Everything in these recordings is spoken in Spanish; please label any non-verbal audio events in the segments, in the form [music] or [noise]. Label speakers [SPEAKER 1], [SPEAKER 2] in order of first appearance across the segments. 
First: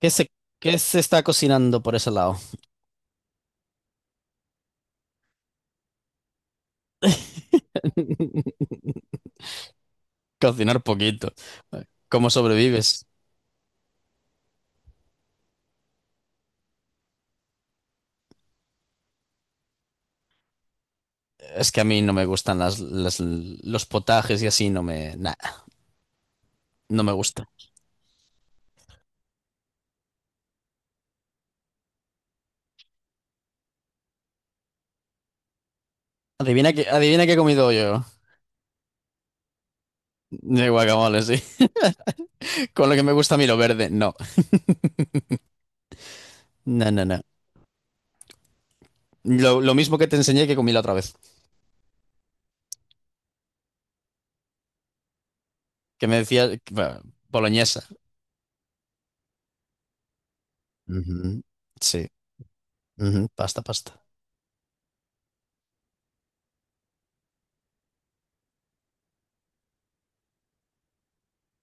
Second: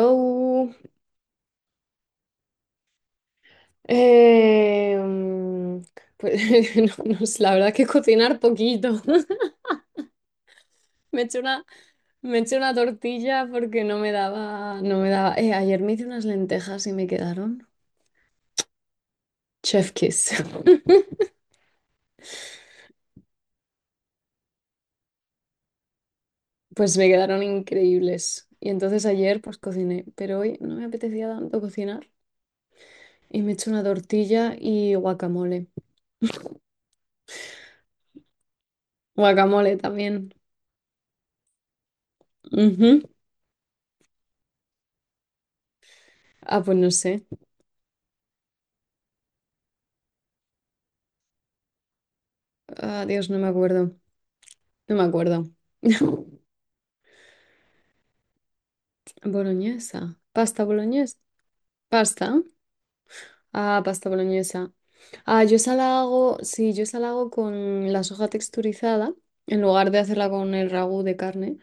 [SPEAKER 1] ¿Qué se, qué se está cocinando por ese lado?
[SPEAKER 2] Eh, mm, pues [laughs] no sé, la verdad que cocinar poquito.
[SPEAKER 1] [laughs]
[SPEAKER 2] [laughs]
[SPEAKER 1] Cocinar
[SPEAKER 2] Me
[SPEAKER 1] poquito.
[SPEAKER 2] eché una,
[SPEAKER 1] ¿Cómo
[SPEAKER 2] me eché una
[SPEAKER 1] sobrevives?
[SPEAKER 2] tortilla porque no me daba. Ayer me hice unas lentejas y me quedaron chef kiss. [laughs]
[SPEAKER 1] Es que a mí no me gustan los potajes y así, no me, nah,
[SPEAKER 2] Pues
[SPEAKER 1] no
[SPEAKER 2] me
[SPEAKER 1] me
[SPEAKER 2] quedaron
[SPEAKER 1] gusta.
[SPEAKER 2] increíbles. Y entonces ayer pues cociné, pero hoy no me apetecía tanto cocinar y me eché una tortilla y guacamole.
[SPEAKER 1] Adivina qué he comido yo.
[SPEAKER 2] Guacamole también.
[SPEAKER 1] De guacamole, sí. [laughs] Con lo que
[SPEAKER 2] Ujú.
[SPEAKER 1] me gusta a mí lo verde, no.
[SPEAKER 2] Ah, pues
[SPEAKER 1] No,
[SPEAKER 2] no
[SPEAKER 1] no, no.
[SPEAKER 2] sé.
[SPEAKER 1] Lo mismo que te enseñé que comí la otra vez.
[SPEAKER 2] Ah, Dios, no me acuerdo. No me acuerdo.
[SPEAKER 1] Que me
[SPEAKER 2] [laughs]
[SPEAKER 1] decía, bueno, boloñesa.
[SPEAKER 2] Boloñesa. Pasta boloñesa.
[SPEAKER 1] Ujú, sí.
[SPEAKER 2] Pasta.
[SPEAKER 1] Ujú, pasta,
[SPEAKER 2] Ah,
[SPEAKER 1] pasta.
[SPEAKER 2] pasta boloñesa. Ah, yo esa la hago, sí, yo esa la hago con la soja texturizada, en lugar de hacerla con el ragú de carne,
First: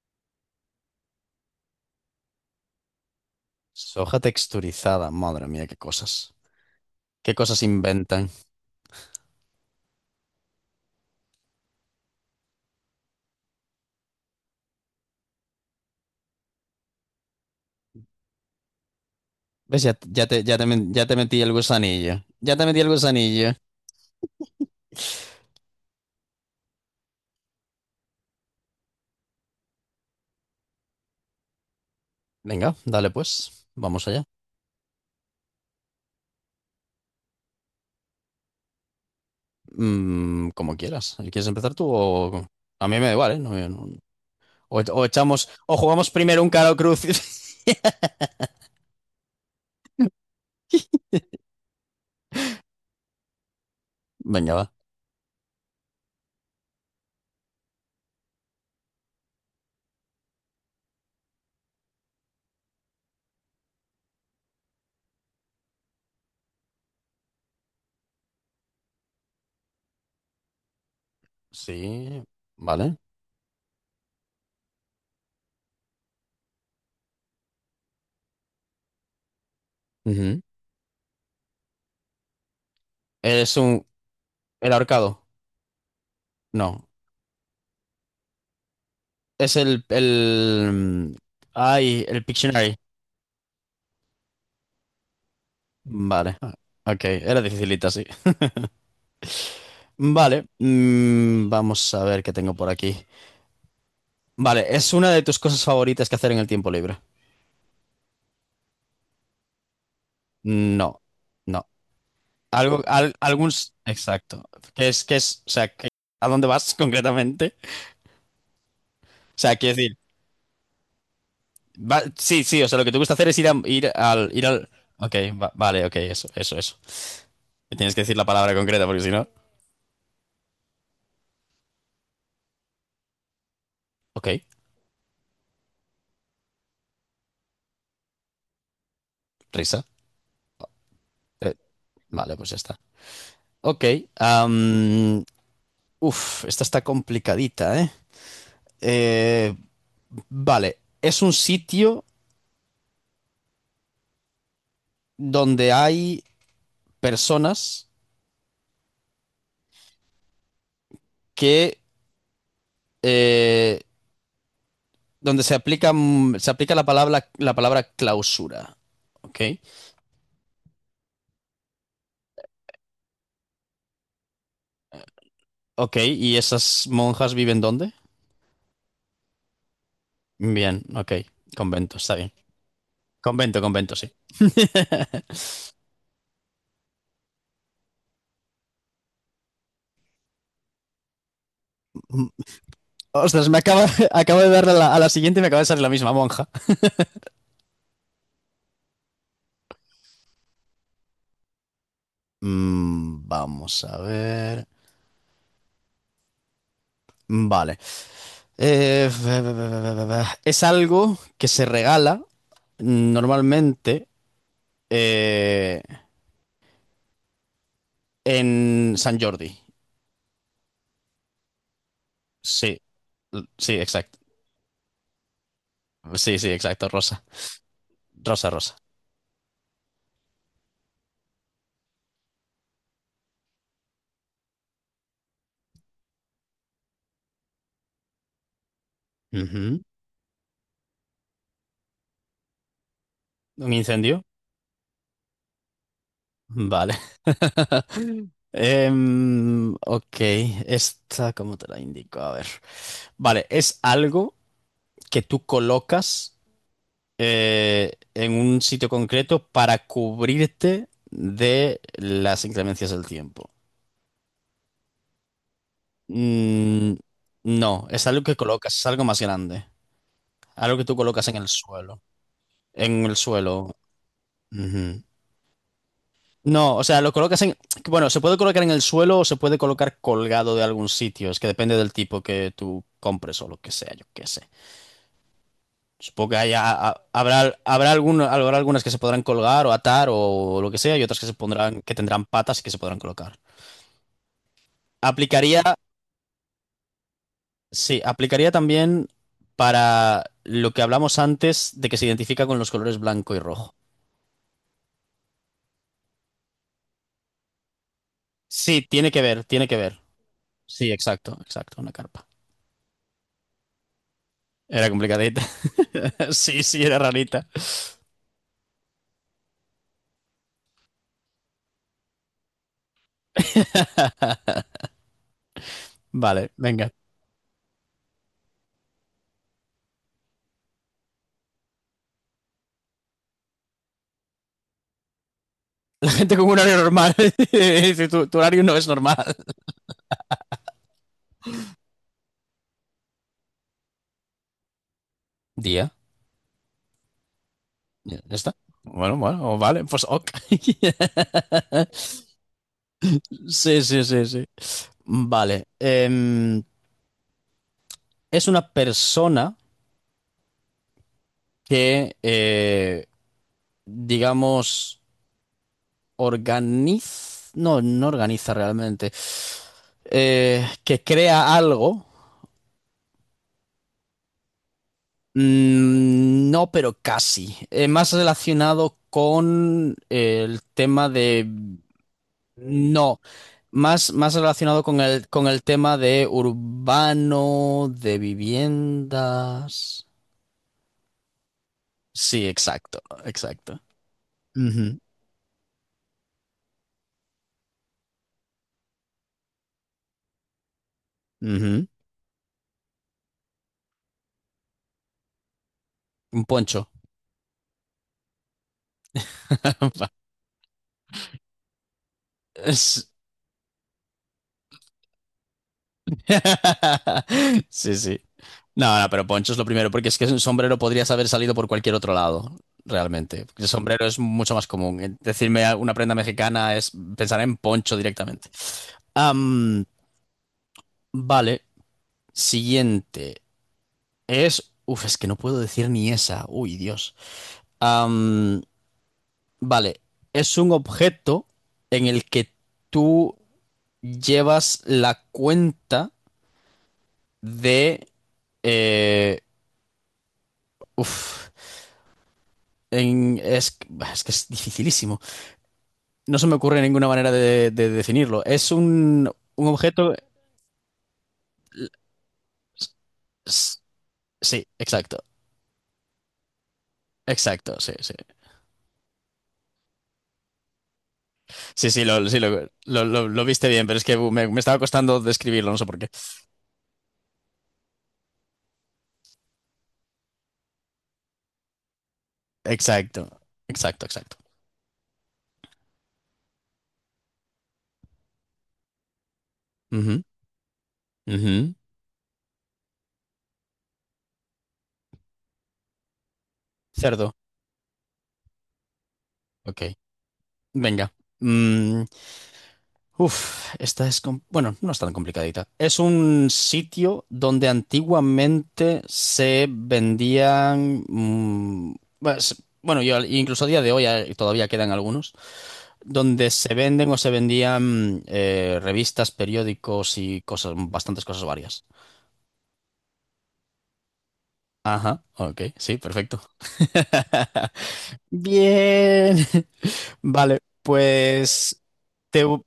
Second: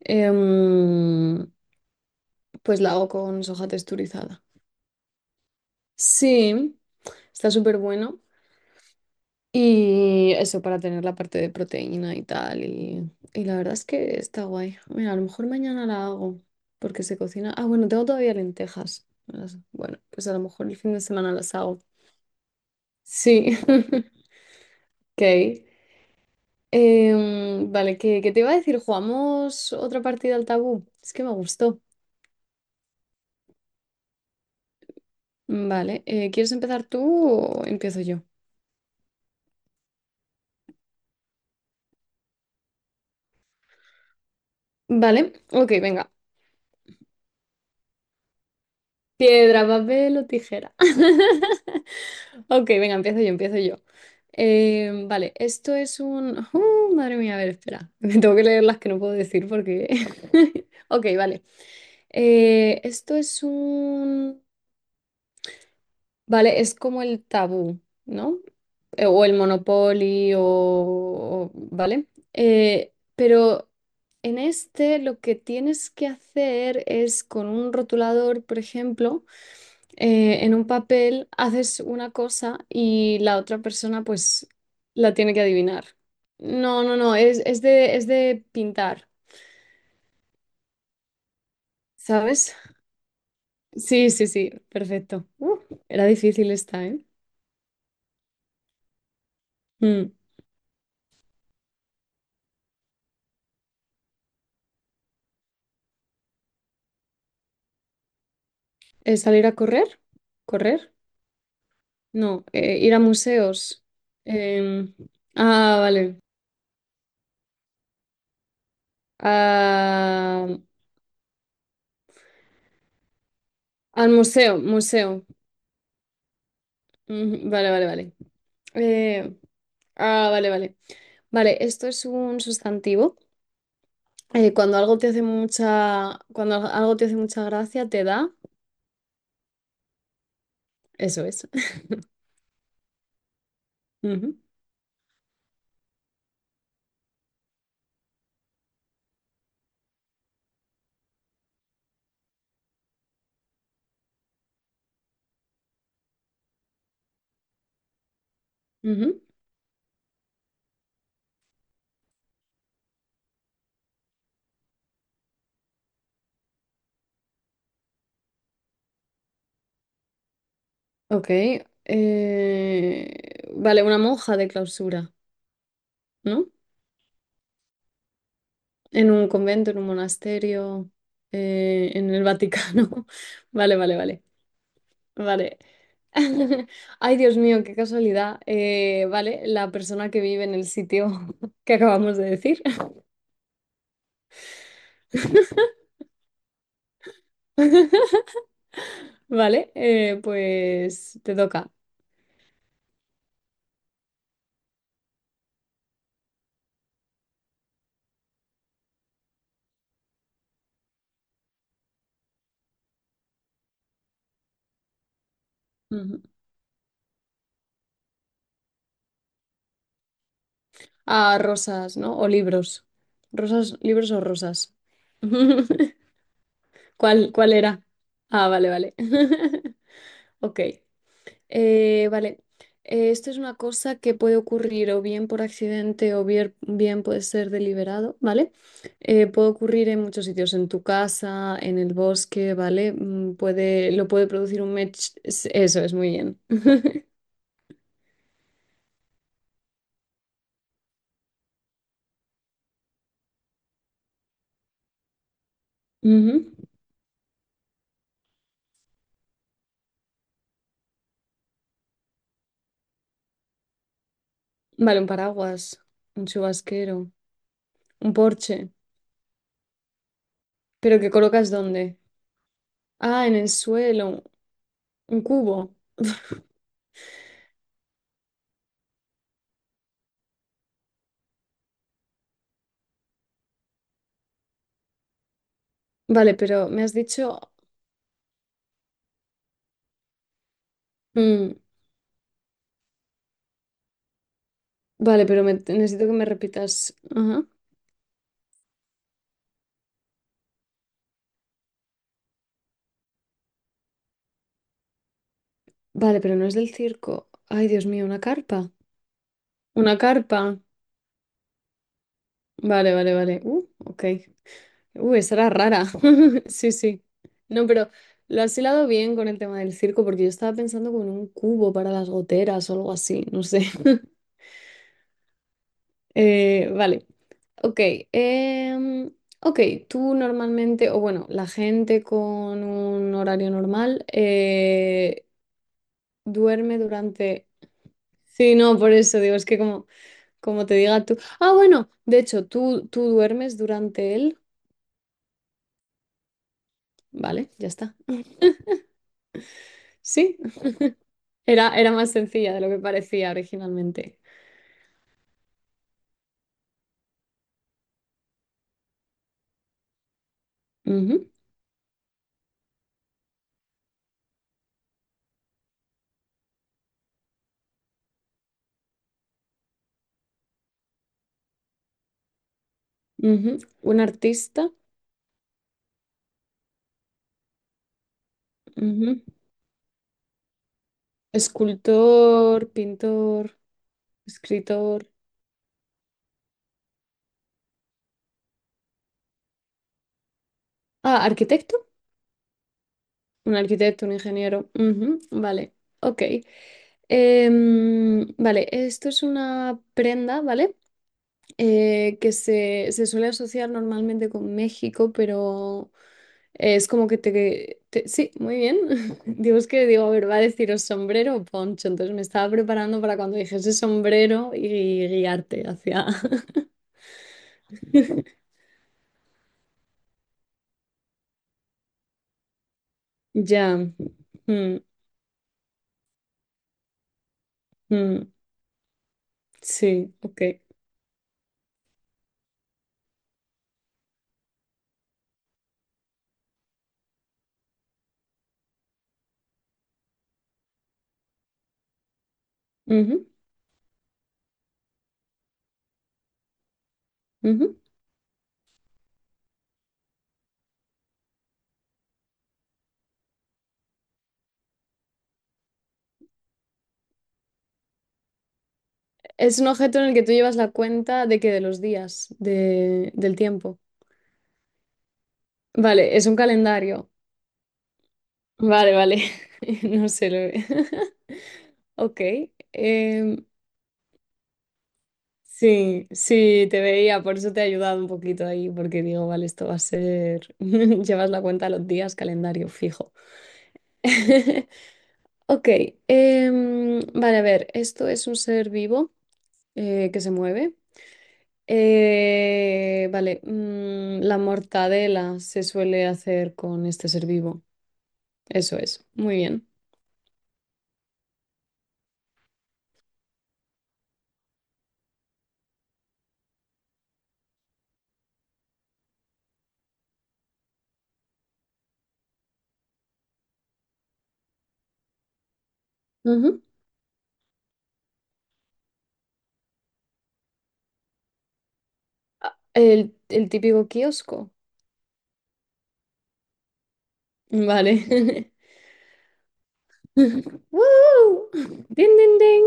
[SPEAKER 2] em, pues la hago con soja
[SPEAKER 1] Soja
[SPEAKER 2] texturizada.
[SPEAKER 1] texturizada, madre mía, qué cosas.
[SPEAKER 2] Sí,
[SPEAKER 1] ¿Qué
[SPEAKER 2] está
[SPEAKER 1] cosas
[SPEAKER 2] súper bueno.
[SPEAKER 1] inventan?
[SPEAKER 2] Y eso para tener la parte de proteína y tal. Y la verdad es que está guay. Mira, a lo mejor mañana la hago, porque se cocina. Ah, bueno, tengo todavía lentejas.
[SPEAKER 1] ¿Ves? Ya,
[SPEAKER 2] Bueno,
[SPEAKER 1] te,
[SPEAKER 2] pues a lo mejor el fin de
[SPEAKER 1] ya te
[SPEAKER 2] semana
[SPEAKER 1] metí el
[SPEAKER 2] las hago.
[SPEAKER 1] gusanillo. Ya te metí el gusanillo.
[SPEAKER 2] Sí, [laughs] ok. Vale, ¿ qué te iba a decir? ¿Jugamos otra partida al tabú? Es que me gustó.
[SPEAKER 1] Venga, dale pues. Vamos allá.
[SPEAKER 2] Vale, ¿quieres empezar tú o empiezo yo?
[SPEAKER 1] Como quieras. ¿Quieres empezar tú o...? A mí me da igual, ¿eh? No, yo no... O, o
[SPEAKER 2] Vale,
[SPEAKER 1] echamos...
[SPEAKER 2] ok,
[SPEAKER 1] O jugamos
[SPEAKER 2] venga.
[SPEAKER 1] primero un caro cruz.
[SPEAKER 2] Piedra, papel o tijera.
[SPEAKER 1] [laughs]
[SPEAKER 2] [laughs] Ok, venga, empiezo yo.
[SPEAKER 1] Venga, va.
[SPEAKER 2] Vale, esto es un... madre mía, a ver, espera. [laughs] Me tengo que leer las que no puedo decir porque... [laughs] Ok, vale. Esto es un... Vale, es como el tabú, ¿no? ¿O el Monopoly, o, vale?
[SPEAKER 1] Sí. Vale.
[SPEAKER 2] Pero en este lo que tienes que hacer es con un rotulador, por ejemplo,
[SPEAKER 1] Ujú.
[SPEAKER 2] en un papel haces una cosa y la
[SPEAKER 1] Es
[SPEAKER 2] otra
[SPEAKER 1] un...
[SPEAKER 2] persona pues
[SPEAKER 1] El
[SPEAKER 2] la
[SPEAKER 1] ahorcado.
[SPEAKER 2] tiene que adivinar. No,
[SPEAKER 1] No.
[SPEAKER 2] no, no, es de pintar,
[SPEAKER 1] Es el... Ay, el
[SPEAKER 2] ¿sabes?
[SPEAKER 1] Pictionary.
[SPEAKER 2] Sí, sí, sí, perfecto. Era
[SPEAKER 1] Vale.
[SPEAKER 2] difícil esta, ¿eh?
[SPEAKER 1] Ok, era dificilita, sí.
[SPEAKER 2] Mm.
[SPEAKER 1] Vale. Vamos a ver qué tengo por aquí. Vale, ¿es una de tus cosas favoritas que hacer en el tiempo libre?
[SPEAKER 2] ¿Es salir a correr? ¿Correr?
[SPEAKER 1] No, no.
[SPEAKER 2] No,
[SPEAKER 1] Algo,
[SPEAKER 2] ir a
[SPEAKER 1] algún... s-
[SPEAKER 2] museos.
[SPEAKER 1] exacto.
[SPEAKER 2] Em,
[SPEAKER 1] Qué es, o sea,
[SPEAKER 2] ah,
[SPEAKER 1] qué...
[SPEAKER 2] vale.
[SPEAKER 1] ¿a dónde vas [laughs] concretamente? O sea, quiero decir,
[SPEAKER 2] Ah,
[SPEAKER 1] va- sí, sí, o sea, lo que te gusta hacer es ir,
[SPEAKER 2] al
[SPEAKER 1] ir
[SPEAKER 2] museo,
[SPEAKER 1] al... Ok,
[SPEAKER 2] museo.
[SPEAKER 1] va- vale, ok, eso, eso, eso.
[SPEAKER 2] Ujú, vale,
[SPEAKER 1] Me
[SPEAKER 2] vale,
[SPEAKER 1] tienes que
[SPEAKER 2] vale.
[SPEAKER 1] decir la palabra concreta porque si no...
[SPEAKER 2] Eh, ah, vale, vale. Vale, esto es un sustantivo.
[SPEAKER 1] Ok,
[SPEAKER 2] Cuando algo te hace mucha, cuando algo te hace mucha gracia, te da.
[SPEAKER 1] risa.
[SPEAKER 2] Eso es.
[SPEAKER 1] Eh,
[SPEAKER 2] [laughs]
[SPEAKER 1] vale, pues ya está. Ok,
[SPEAKER 2] Ujú,
[SPEAKER 1] am, esta está complicadita, ¿eh? Eh, vale, es un sitio donde hay... personas
[SPEAKER 2] ujú.
[SPEAKER 1] que eh, donde se aplica, se aplica la palabra clausura. Ok,
[SPEAKER 2] Ok. Vale, una monja de clausura,
[SPEAKER 1] ok, ¿y
[SPEAKER 2] ¿no?
[SPEAKER 1] esas monjas viven dónde?
[SPEAKER 2] En un convento, en un
[SPEAKER 1] Bien,
[SPEAKER 2] monasterio,
[SPEAKER 1] ok, convento,
[SPEAKER 2] en
[SPEAKER 1] está
[SPEAKER 2] el
[SPEAKER 1] bien.
[SPEAKER 2] Vaticano. [laughs]
[SPEAKER 1] Convento,
[SPEAKER 2] Vale,
[SPEAKER 1] convento,
[SPEAKER 2] vale,
[SPEAKER 1] sí.
[SPEAKER 2] vale.
[SPEAKER 1] [laughs]
[SPEAKER 2] Vale. [laughs] Ay, Dios mío, qué casualidad. Vale, la persona que vive en el sitio [laughs] que acabamos de decir. [laughs]
[SPEAKER 1] Ostras, me acaba, [laughs] acabo de darle a la siguiente y me acaba de salir la misma monja.
[SPEAKER 2] Vale, pues te toca.
[SPEAKER 1] Vamos a ver. Vale. Ve- ve- ve- ve- ve- ve. Es algo que se regala normalmente eh,
[SPEAKER 2] Ujú.
[SPEAKER 1] en Sant Jordi.
[SPEAKER 2] Ah, rosas, ¿no? O
[SPEAKER 1] Sí,
[SPEAKER 2] libros. Rosas,
[SPEAKER 1] sí,
[SPEAKER 2] libros
[SPEAKER 1] exacto.
[SPEAKER 2] o rosas. [laughs]
[SPEAKER 1] Sí, sí, exacto. Rosa.
[SPEAKER 2] ¿Cuál, cuál era? Ah,
[SPEAKER 1] Rosa,
[SPEAKER 2] vale,
[SPEAKER 1] rosa.
[SPEAKER 2] vale. [laughs] Ok. Eh, vale, Eh, esto es una cosa que puede ocurrir o bien por accidente o bien puede ser deliberado, ¿vale? Puede
[SPEAKER 1] Ujú.
[SPEAKER 2] ocurrir en muchos sitios, en tu casa, en el bosque, ¿vale?
[SPEAKER 1] ¿Un
[SPEAKER 2] Puede, lo
[SPEAKER 1] incendio?
[SPEAKER 2] puede producir un mech, eso es muy bien.
[SPEAKER 1] Vale.
[SPEAKER 2] [laughs]
[SPEAKER 1] [laughs] Ok, esta, ¿cómo te la indico? A ver. Vale, es algo que tú
[SPEAKER 2] Ujú.
[SPEAKER 1] colocas en un sitio concreto para cubrirte de las inclemencias del tiempo.
[SPEAKER 2] Vale, un paraguas, un
[SPEAKER 1] Mm,
[SPEAKER 2] chubasquero,
[SPEAKER 1] no, es
[SPEAKER 2] un
[SPEAKER 1] algo que
[SPEAKER 2] porche,
[SPEAKER 1] colocas, es algo más grande. Algo que tú
[SPEAKER 2] ¿pero que
[SPEAKER 1] colocas en el
[SPEAKER 2] colocas dónde?
[SPEAKER 1] suelo. En el
[SPEAKER 2] Ah, en el
[SPEAKER 1] suelo.
[SPEAKER 2] suelo,
[SPEAKER 1] Ujú.
[SPEAKER 2] un cubo. [laughs]
[SPEAKER 1] No, o sea, lo colocas en... Bueno, se puede colocar en el suelo o se puede colocar colgado de algún sitio. Es que depende del tipo que tú compres o lo que sea, yo qué sé. Supongo
[SPEAKER 2] Vale,
[SPEAKER 1] que haya-
[SPEAKER 2] pero me has dicho...
[SPEAKER 1] habrá, algún- habrá algunas que se podrán colgar o atar o lo que sea y otras que se
[SPEAKER 2] mm,
[SPEAKER 1] pondrán, que tendrán patas y que se podrán colocar.
[SPEAKER 2] Vale, pero
[SPEAKER 1] Aplicaría,
[SPEAKER 2] me- necesito que me repitas. Ajá.
[SPEAKER 1] sí, aplicaría también para lo que hablamos antes de que se identifica con los colores blanco y rojo.
[SPEAKER 2] Vale, pero no es del circo. Ay, Dios mío, una carpa.
[SPEAKER 1] Sí, tiene que ver, tiene que
[SPEAKER 2] Una
[SPEAKER 1] ver.
[SPEAKER 2] carpa.
[SPEAKER 1] Sí, exacto, exacto, una carpa.
[SPEAKER 2] Vale, vale, vale. Ok.
[SPEAKER 1] Era
[SPEAKER 2] Esa
[SPEAKER 1] complicadita.
[SPEAKER 2] era rara.
[SPEAKER 1] [laughs]
[SPEAKER 2] [laughs]
[SPEAKER 1] Sí,
[SPEAKER 2] Sí,
[SPEAKER 1] sí, era
[SPEAKER 2] sí.
[SPEAKER 1] rarita.
[SPEAKER 2] No, pero lo has hilado bien con el tema del circo porque yo estaba pensando como en un cubo para las goteras o algo así, no sé. [laughs]
[SPEAKER 1] Vale, venga.
[SPEAKER 2] Vale. Ok. em, ok, tú normalmente, o bueno, la gente con un horario normal
[SPEAKER 1] [laughs] La gente con un horario
[SPEAKER 2] duerme
[SPEAKER 1] normal [laughs]
[SPEAKER 2] durante
[SPEAKER 1] dice, tu
[SPEAKER 2] Sí,
[SPEAKER 1] horario no
[SPEAKER 2] no,
[SPEAKER 1] es
[SPEAKER 2] por eso
[SPEAKER 1] normal.
[SPEAKER 2] digo, es que como, como te diga tú. Ah, bueno, de hecho, tú duermes durante él.
[SPEAKER 1] Día.
[SPEAKER 2] Vale, ya está.
[SPEAKER 1] Ya está. Bueno, bueno, vale, pues ok.
[SPEAKER 2] Sí, era,
[SPEAKER 1] [laughs]
[SPEAKER 2] era más sencilla de lo que parecía
[SPEAKER 1] Sí, sí,
[SPEAKER 2] originalmente.
[SPEAKER 1] sí, sí. Vale. Es una persona
[SPEAKER 2] Ujú,
[SPEAKER 1] que, digamos, organiza... No, no organiza realmente. Que crea algo.
[SPEAKER 2] ujú. Un artista,
[SPEAKER 1] No, pero casi. Más relacionado
[SPEAKER 2] ujú.
[SPEAKER 1] con el tema de...
[SPEAKER 2] Escultor,
[SPEAKER 1] No,
[SPEAKER 2] pintor,
[SPEAKER 1] más, más relacionado
[SPEAKER 2] escritor.
[SPEAKER 1] con el tema de urbano, de viviendas.
[SPEAKER 2] Ah, arquitecto.
[SPEAKER 1] Sí, exacto,
[SPEAKER 2] Un
[SPEAKER 1] exacto.
[SPEAKER 2] arquitecto, un ingeniero.
[SPEAKER 1] Ujú,
[SPEAKER 2] Ujú, vale, ok. Vale, esto es una prenda, ¿vale?
[SPEAKER 1] ujú.
[SPEAKER 2] Que se suele asociar normalmente con México, pero
[SPEAKER 1] Un
[SPEAKER 2] es
[SPEAKER 1] poncho.
[SPEAKER 2] como que te... sí, muy bien. [laughs] Digo, es que
[SPEAKER 1] [laughs]
[SPEAKER 2] digo, a ver, ¿va a deciros sombrero o poncho? Entonces me estaba preparando para cuando dijese sombrero y guiarte hacia...
[SPEAKER 1] [laughs] Sí, sí.
[SPEAKER 2] [laughs]
[SPEAKER 1] No, no, pero poncho es lo primero, porque es que un sombrero podrías haber salido por cualquier otro lado, realmente. Porque el
[SPEAKER 2] Ya.
[SPEAKER 1] sombrero es mucho más
[SPEAKER 2] Mm,
[SPEAKER 1] común. Decirme una prenda mexicana es pensar en poncho
[SPEAKER 2] mm,
[SPEAKER 1] directamente. Am,
[SPEAKER 2] sí, ok.
[SPEAKER 1] vale, siguiente. Es... Uf, es que no puedo decir ni esa. Uy, Dios. Am, vale, es un objeto en el que
[SPEAKER 2] Ujú,
[SPEAKER 1] tú llevas la cuenta
[SPEAKER 2] ujú.
[SPEAKER 1] de... eh, uf. en- es, es que es dificilísimo. No se me ocurre ninguna manera de definirlo. Es
[SPEAKER 2] Es
[SPEAKER 1] un
[SPEAKER 2] un objeto en
[SPEAKER 1] objeto.
[SPEAKER 2] el que tú llevas la cuenta de que de los días,
[SPEAKER 1] s-
[SPEAKER 2] de, del
[SPEAKER 1] s-
[SPEAKER 2] tiempo.
[SPEAKER 1] Sí, exacto.
[SPEAKER 2] Vale, es un calendario.
[SPEAKER 1] Exacto, sí, sí.
[SPEAKER 2] Vale, vale. [laughs] No sé lo he-
[SPEAKER 1] Sí,
[SPEAKER 2] Ok,
[SPEAKER 1] sí, lo, lo
[SPEAKER 2] em,
[SPEAKER 1] viste bien, pero es que me, me estaba costando describirlo, no sé por
[SPEAKER 2] sí,
[SPEAKER 1] qué.
[SPEAKER 2] sí, te veía, por eso te he ayudado un poquito ahí, porque digo, vale, esto va a ser, [laughs] llevas la cuenta a los días, calendario fijo.
[SPEAKER 1] Exacto, exacto, exacto.
[SPEAKER 2] [laughs] Ok, vale, a ver, esto es un ser vivo que
[SPEAKER 1] Ujú,
[SPEAKER 2] se mueve.
[SPEAKER 1] ujú.
[SPEAKER 2] Vale, la mortadela se suele hacer con este ser
[SPEAKER 1] Cerdo,
[SPEAKER 2] vivo, eso es, muy bien.
[SPEAKER 1] ok. Venga. Mm, Esta es... com- bueno, no es tan complicadita. Es un sitio donde antiguamente se vendían... pues, bueno, yo, incluso a día de hoy todavía quedan algunos, donde
[SPEAKER 2] Ujú.
[SPEAKER 1] se venden o se vendían revistas, periódicos y cosas, bastantes cosas varias.
[SPEAKER 2] El típico kiosco,
[SPEAKER 1] Ajá, ok, sí, perfecto. [laughs]
[SPEAKER 2] vale. [laughs]
[SPEAKER 1] Bien. Vale,
[SPEAKER 2] [laughs] ¡Woo!
[SPEAKER 1] pues...
[SPEAKER 2] ¡Ding, ding,
[SPEAKER 1] Te,
[SPEAKER 2] ding!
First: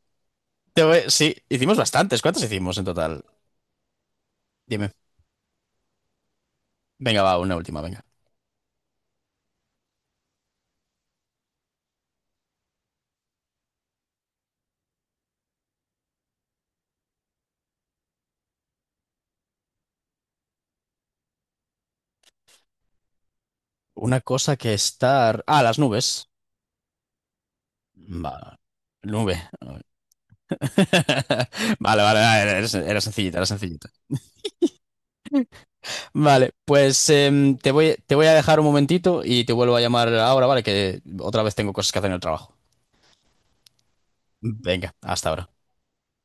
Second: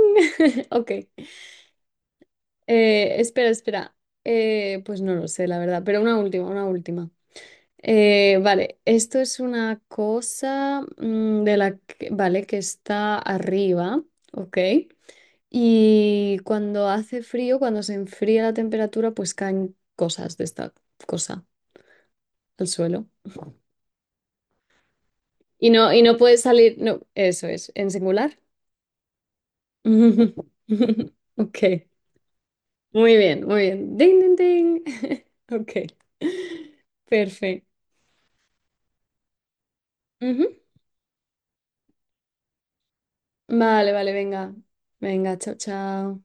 [SPEAKER 2] [laughs]
[SPEAKER 1] te,
[SPEAKER 2] Ok.
[SPEAKER 1] voy- sí, hicimos bastantes. ¿Cuántos hicimos en total?
[SPEAKER 2] Espera, espera.
[SPEAKER 1] Dime.
[SPEAKER 2] Pues no lo sé, la verdad, pero una última, una última.
[SPEAKER 1] Venga, va, una última, venga.
[SPEAKER 2] Vale, esto es una cosa de la que, vale, que está arriba, ok. Y cuando hace frío, cuando se enfría la temperatura, pues caen cosas de esta cosa al suelo.
[SPEAKER 1] Una cosa que estar... Ah, las
[SPEAKER 2] Y
[SPEAKER 1] nubes.
[SPEAKER 2] no puede salir, no, eso es, en singular.
[SPEAKER 1] Va. Nube.
[SPEAKER 2] [laughs]
[SPEAKER 1] [laughs]
[SPEAKER 2] Ok.
[SPEAKER 1] Vale, vale, vale, era, era
[SPEAKER 2] Muy
[SPEAKER 1] sencillita, era
[SPEAKER 2] bien, muy
[SPEAKER 1] sencillita.
[SPEAKER 2] bien. Ding, ding, ding. [laughs] Ok.
[SPEAKER 1] Vale, pues
[SPEAKER 2] Perfecto.
[SPEAKER 1] te voy a dejar un momentito y te vuelvo a llamar ahora,
[SPEAKER 2] Ujú.
[SPEAKER 1] ¿vale? Que otra vez tengo cosas que hacer en el trabajo.
[SPEAKER 2] Vale, vale, venga.
[SPEAKER 1] Venga, hasta
[SPEAKER 2] Venga,
[SPEAKER 1] ahora.
[SPEAKER 2] chao, chao.